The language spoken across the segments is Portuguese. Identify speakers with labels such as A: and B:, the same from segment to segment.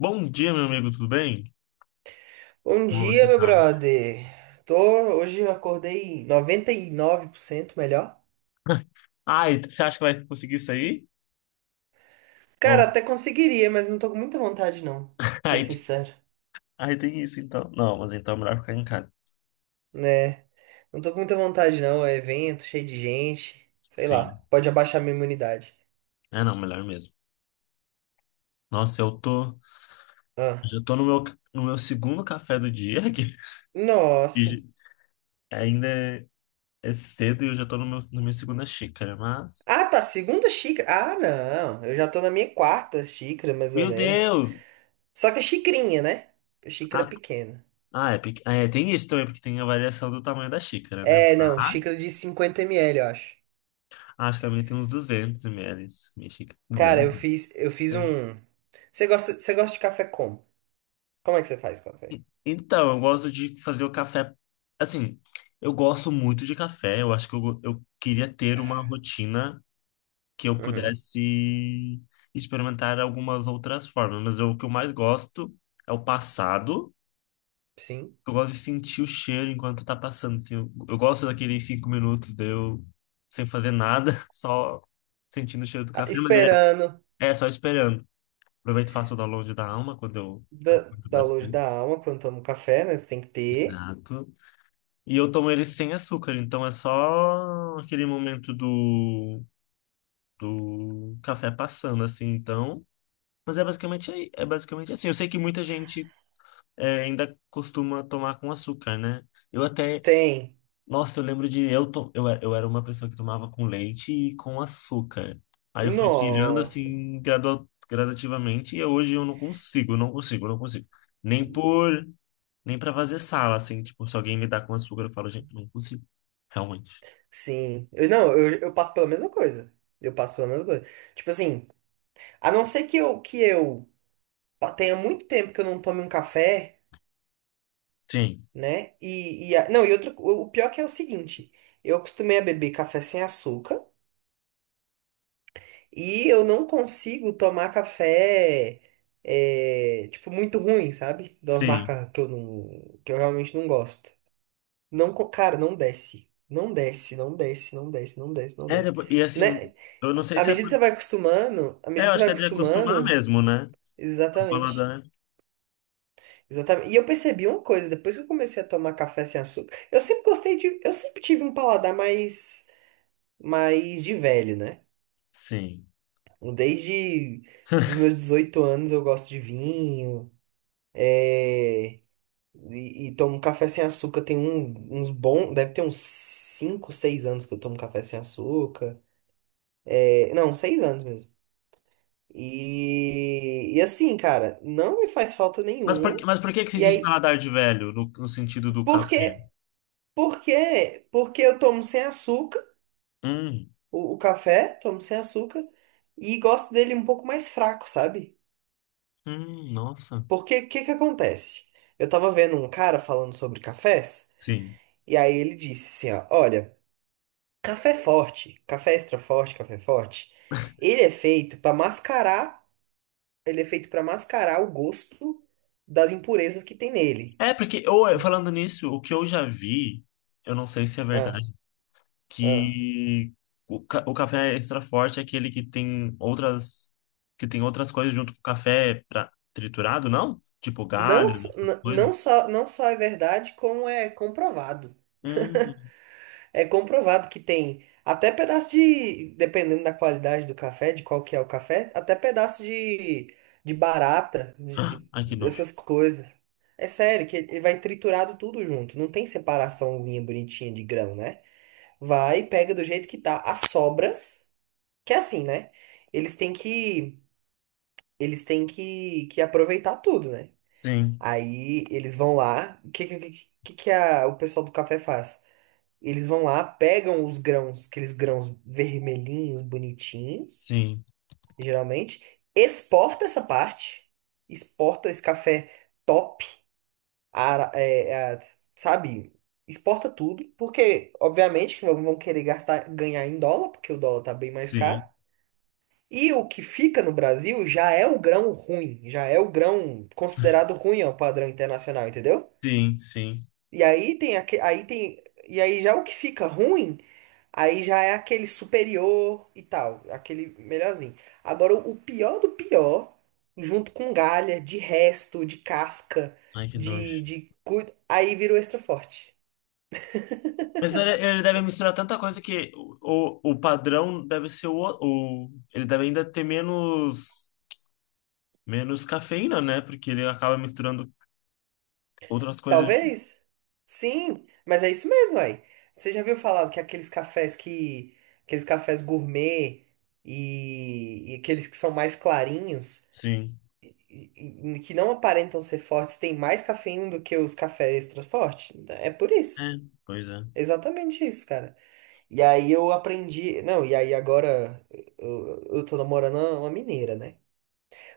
A: Bom dia, meu amigo, tudo bem?
B: Bom
A: Como
B: dia,
A: você
B: meu
A: tá?
B: brother. Tô. Hoje eu acordei 99% melhor.
A: Ah, e você acha que vai conseguir sair?
B: Cara,
A: Ou...
B: até conseguiria, mas não tô com muita vontade, não. Pra ser
A: Aí,
B: sincero,
A: aí, tem isso, então. Não, mas então é melhor ficar em casa.
B: né? Não tô com muita vontade, não. É evento, cheio de gente. Sei lá,
A: Sim.
B: pode abaixar minha imunidade.
A: É, não, melhor mesmo. Nossa,
B: Ah.
A: Já tô no meu segundo café do dia, que
B: Nossa.
A: e ainda é cedo e eu já tô no meu, na minha segunda xícara, mas...
B: Ah, tá, segunda xícara. Ah, não. Eu já tô na minha quarta xícara, mais ou
A: Meu
B: menos.
A: Deus!
B: Só que é xicrinha, né? Xícara
A: Ah,
B: pequena.
A: é, tem isso também, porque tem a variação do tamanho da xícara, né?
B: É, não,
A: Mas
B: xícara de 50 ml, eu acho.
A: acho que a minha tem uns 200 ml. Minha xícara,
B: Cara, eu
A: 200,
B: fiz, eu fiz
A: né?
B: um. Você gosta de café como? Como é que você faz café?
A: Então, eu gosto de fazer o café. Assim, eu gosto muito de café. Eu acho que eu queria ter uma rotina que eu
B: Uhum.
A: pudesse experimentar algumas outras formas. O que eu mais gosto é o passado.
B: Sim.
A: Eu gosto de sentir o cheiro enquanto tá passando. Assim, eu gosto daqueles 5 minutos de eu sem fazer nada, só sentindo o cheiro do
B: Ah,
A: café. Mas ele
B: esperando
A: é só esperando. Aproveito e faço o download da alma quando eu acordo
B: download
A: bastante.
B: da alma quando toma um café, né? Você tem que ter.
A: E eu tomo ele sem açúcar, então é só aquele momento do café passando, assim, então. Mas é basicamente assim. Eu sei que muita gente ainda costuma tomar com açúcar, né? Eu até.
B: Tem.
A: Nossa, eu lembro de. Eu era uma pessoa que tomava com leite e com açúcar. Aí eu fui tirando,
B: Nossa.
A: assim, gradativamente, e hoje eu não consigo, não consigo, não consigo. Nem por. Nem pra fazer sala, assim, tipo, se alguém me dá com açúcar, eu falo, gente, não consigo, realmente.
B: Sim. Eu, não, eu passo pela mesma coisa. Eu passo pela mesma coisa. Tipo assim, a não ser que tenha muito tempo que eu não tome um café.
A: Sim,
B: Né? E não, e outro, o pior que é o seguinte, eu acostumei a beber café sem açúcar e eu não consigo tomar café, é, tipo muito ruim, sabe? De umas
A: sim.
B: marcas que eu não, que eu realmente não gosto. Não, cara, não desce. Não desce, não desce, não desce, não desce, não
A: É,
B: desce.
A: e assim,
B: Né?
A: eu não sei
B: À
A: se é
B: medida que
A: por...
B: você vai acostumando, à
A: É,
B: medida
A: eu
B: que você
A: acho
B: vai
A: que é de acostumar
B: acostumando,
A: mesmo, né? O
B: exatamente.
A: paladar.
B: Exatamente. E eu percebi uma coisa, depois que eu comecei a tomar café sem açúcar, eu sempre tive um paladar mais mas de velho, né?
A: Sim.
B: Desde os meus 18 anos eu gosto de vinho, é, e tomo um café sem açúcar. Tem uns bons, deve ter uns 5, 6 anos que eu tomo café sem açúcar. É, não, 6 anos mesmo. E assim, cara, não me faz falta
A: Mas por, que-
B: nenhuma.
A: mas por que que se
B: E
A: diz
B: aí,
A: paladar de velho, no sentido do
B: por
A: café?
B: quê? Por quê? Porque eu tomo sem açúcar,
A: Hum,
B: o café, tomo sem açúcar, e gosto dele um pouco mais fraco, sabe?
A: nossa.
B: Porque o que que acontece? Eu tava vendo um cara falando sobre cafés,
A: Sim.
B: e aí ele disse assim, ó, olha, café forte, café extra forte, café forte, ele é feito para mascarar, ele é feito para mascarar o gosto das impurezas que tem nele.
A: É, porque, ou, falando nisso, o que eu já vi, eu não sei se é
B: Ah,
A: verdade,
B: ah.
A: que o café extra forte é aquele que tem outras coisas junto com o café pra, triturado, não? Tipo
B: Não,
A: galho,
B: não
A: coisa.
B: só, não só é verdade, como é comprovado.
A: Hum,
B: É comprovado que tem até pedaço de, dependendo da qualidade do café, de qual que é o café, até pedaço de barata,
A: ai que nojo.
B: essas coisas. É sério, que ele vai triturado tudo junto. Não tem separaçãozinha bonitinha de grão, né? Vai, pega do jeito que tá. As sobras, que é assim, né? Eles têm que, eles têm que aproveitar tudo, né?
A: Sim,
B: Aí eles vão lá. O que o pessoal do café faz? Eles vão lá, pegam os grãos, aqueles grãos vermelhinhos, bonitinhos,
A: sim,
B: geralmente, exporta essa parte, exporta esse café top, ara- é, é, sabe? Exporta tudo, porque, obviamente, que vão querer gastar, ganhar em dólar, porque o dólar tá bem mais caro.
A: sim,
B: E o que fica no Brasil já é o grão ruim, já é o grão considerado ruim ao padrão internacional, entendeu?
A: sim, sim.
B: E aí tem aque aí tem e aí já o que fica ruim. Aí já é aquele superior e tal, aquele melhorzinho. Agora, o pior do pior, junto com galha, de resto, de casca.
A: Ai, que nojo.
B: Aí vira o extra forte.
A: Mas ele deve misturar tanta coisa que o padrão deve ser o. Ele deve ainda ter menos cafeína, né? Porque ele acaba misturando outras coisas.
B: Talvez? Sim, mas é isso mesmo aí. Você já viu falar que aqueles cafés que. Aqueles cafés gourmet e aqueles que são mais clarinhos,
A: Sim.
B: e- que não aparentam ser fortes, têm mais cafeína do que os cafés extra fortes? É por
A: É,
B: isso.
A: pois é.
B: Exatamente isso, cara. E aí eu aprendi. Não, e aí agora eu tô namorando uma mineira, né?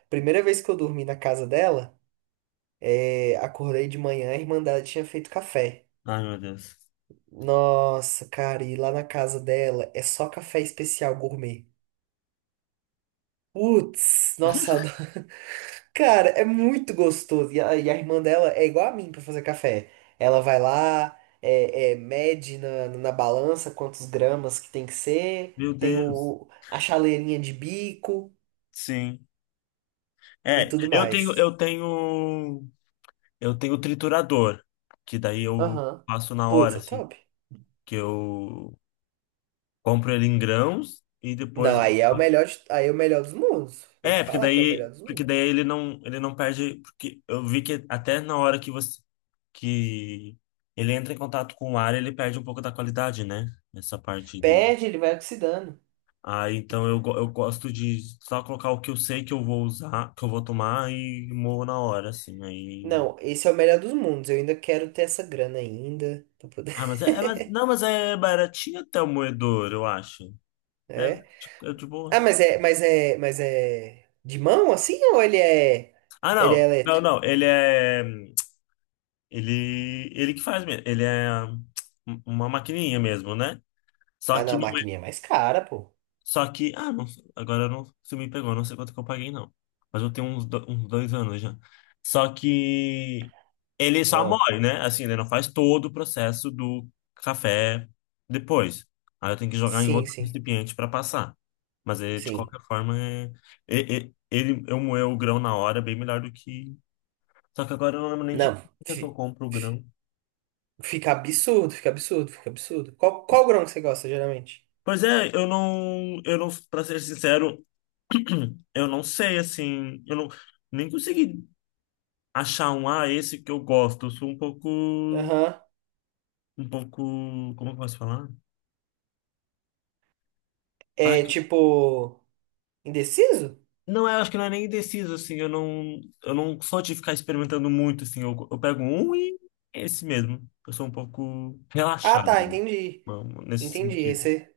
B: Primeira vez que eu dormi na casa dela, acordei de manhã, a irmã dela tinha feito café.
A: Ai, meu Deus.
B: Nossa, cara, e lá na casa dela é só café especial gourmet. Putz, nossa, eu adoro. Cara, é muito gostoso. E a irmã dela é igual a mim pra fazer café. Ela vai lá, mede na balança quantos gramas que tem que ser,
A: Meu
B: tem
A: Deus.
B: a chaleirinha de bico.
A: Sim.
B: E
A: É,
B: tudo
A: eu tenho,
B: mais.
A: eu tenho, eu tenho triturador, que daí eu
B: Aham.
A: faço na
B: Putz,
A: hora,
B: é
A: assim,
B: top.
A: que eu compro ele em grãos e depois.
B: Não, aí é o melhor, aí é o melhor dos mundos. Vou te
A: É, porque
B: falar que é o
A: daí,
B: melhor dos
A: porque
B: mundos.
A: daí ele não perde, porque eu vi que até na hora que você que ele entra em contato com o ar, ele perde um pouco da qualidade, né? Essa parte do.
B: Perde, ele vai oxidando.
A: Ah, então eu gosto de só colocar o que eu sei que eu vou usar, que eu vou tomar e moo na hora, assim. Aí.
B: Não, esse é o melhor dos mundos. Eu ainda quero ter essa grana ainda pra poder.
A: Ah, mas é, é mas- não, mas é baratinho até o moedor, eu acho. É,
B: É.
A: tipo, é de
B: Ah,
A: boa.
B: mas é de mão assim ou ele é
A: Ah,
B: ele é
A: não. Não,
B: elétrico?
A: não. Ele é. Ele que faz mesmo. Ele é uma maquininha mesmo, né? Só
B: Ah, não,
A: que
B: a
A: não é.
B: maquininha é mais cara, pô.
A: Só que. Ah, não, agora não se me pegou, não sei quanto que eu paguei, não. Mas eu tenho uns 2 anos já. Só que ele só
B: Não.
A: morre, né? Assim, ele não faz todo o processo do café depois. Aí eu tenho que jogar em
B: Sim,
A: outro
B: sim.
A: recipiente para passar. Mas ele, de
B: Sim.
A: qualquer forma, eu moer o grão na hora é bem melhor do que. Só que agora eu não lembro nem de
B: Não,
A: quanto que eu compro o grão.
B: fica absurdo, fica absurdo, fica absurdo. Qual grão que você gosta geralmente?
A: Pois é, eu não, para ser sincero, eu não sei, assim, eu não, nem consegui achar esse que eu gosto. Eu sou um pouco,
B: Aham.
A: um pouco, como eu posso falar? Ai,
B: É tipo, indeciso?
A: não, eu acho que não é nem indeciso, assim, eu não sou de ficar experimentando muito, assim, eu pego um e é esse mesmo. Eu sou um pouco
B: Ah,
A: relaxado,
B: tá,
A: né?
B: entendi.
A: Não, nesse
B: Entendi. Aí
A: sentido.
B: você,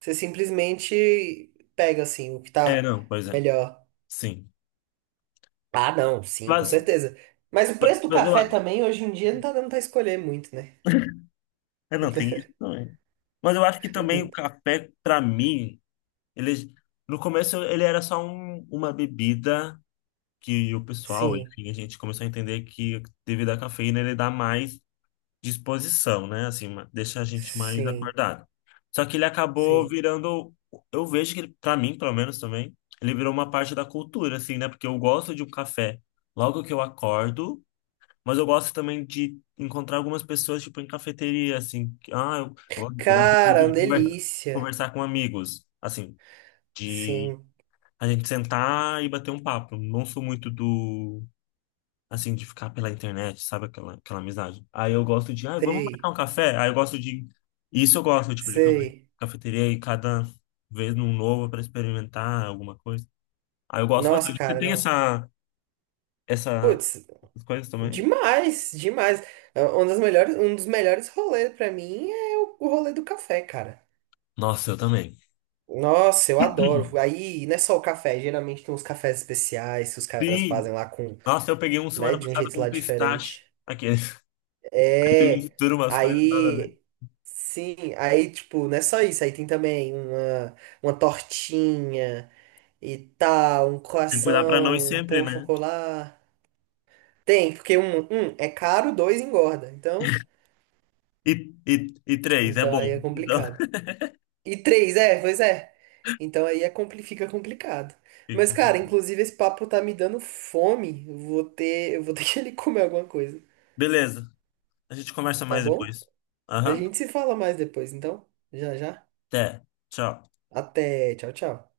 B: você simplesmente pega assim o que
A: É,
B: tá
A: não, pois é,
B: melhor.
A: sim.
B: Ah, não, sim, com
A: Mas,
B: certeza. Mas o
A: mas
B: preço do
A: eu,
B: café
A: a-
B: também hoje em dia não tá dando pra escolher muito, né?
A: não, tem isso também. Mas eu acho que também o café, pra mim, Ele, no começo ele era só uma bebida que o pessoal,
B: Sim,
A: enfim, a gente começou a entender que devido à cafeína ele dá mais disposição, né? Assim, deixa a gente mais
B: sim,
A: acordado. Só que ele acabou
B: sim.
A: virando, eu vejo que ele, para mim, pelo menos também, ele virou uma parte da cultura, assim, né? Porque eu gosto de um café logo que eu acordo, mas eu gosto também de encontrar algumas pessoas, tipo, em cafeteria, assim, que, ah, eu gosto muito
B: Cara,
A: de
B: uma delícia.
A: conversar com amigos, assim de
B: Sim,
A: a gente sentar e bater um papo. Não sou muito assim, de ficar pela internet, sabe? Aquela amizade. Aí eu gosto de, ah, vamos marcar
B: sei,
A: um café? Aí eu gosto de, Isso eu gosto, tipo, de
B: sei.
A: cafeteria e cada vez num novo para experimentar alguma coisa. Aí eu gosto
B: Nossa,
A: bastante. Você
B: cara,
A: tem
B: não.
A: essa,
B: Putz,
A: essas coisas também?
B: demais, demais. É, um dos melhores rolês pra mim é o rolê do café, cara.
A: Nossa, eu também.
B: Nossa, eu adoro. Aí não é só o café, geralmente tem uns cafés especiais que os caras fazem
A: Sim!
B: lá com,
A: Nossa, eu peguei um
B: né,
A: semana
B: de um
A: passada
B: jeito
A: com
B: lá
A: pistache.
B: diferente.
A: Aqueles. Aí eu
B: É.
A: misturo umas coisas nada a ver.
B: Aí sim, aí tipo, não é só isso, aí tem também uma tortinha e tal, um
A: Tem que cuidar pra não ir
B: croissant, um
A: sempre,
B: pão
A: né?
B: chocolat. Tem, porque um é caro, dois engorda. Então,
A: E, e, e três, é
B: então
A: bom.
B: aí é
A: Então,
B: complicado. E três, é, pois é. Então aí é fica complicado.
A: Fica
B: Mas, cara,
A: complicado.
B: inclusive esse papo tá me dando fome. Eu vou ter que ali comer alguma coisa,
A: Beleza, a gente conversa
B: tá
A: mais
B: bom?
A: depois.
B: A
A: Aham,
B: gente se fala mais depois, então. Já, já.
A: até. Tchau.
B: Até, tchau, tchau.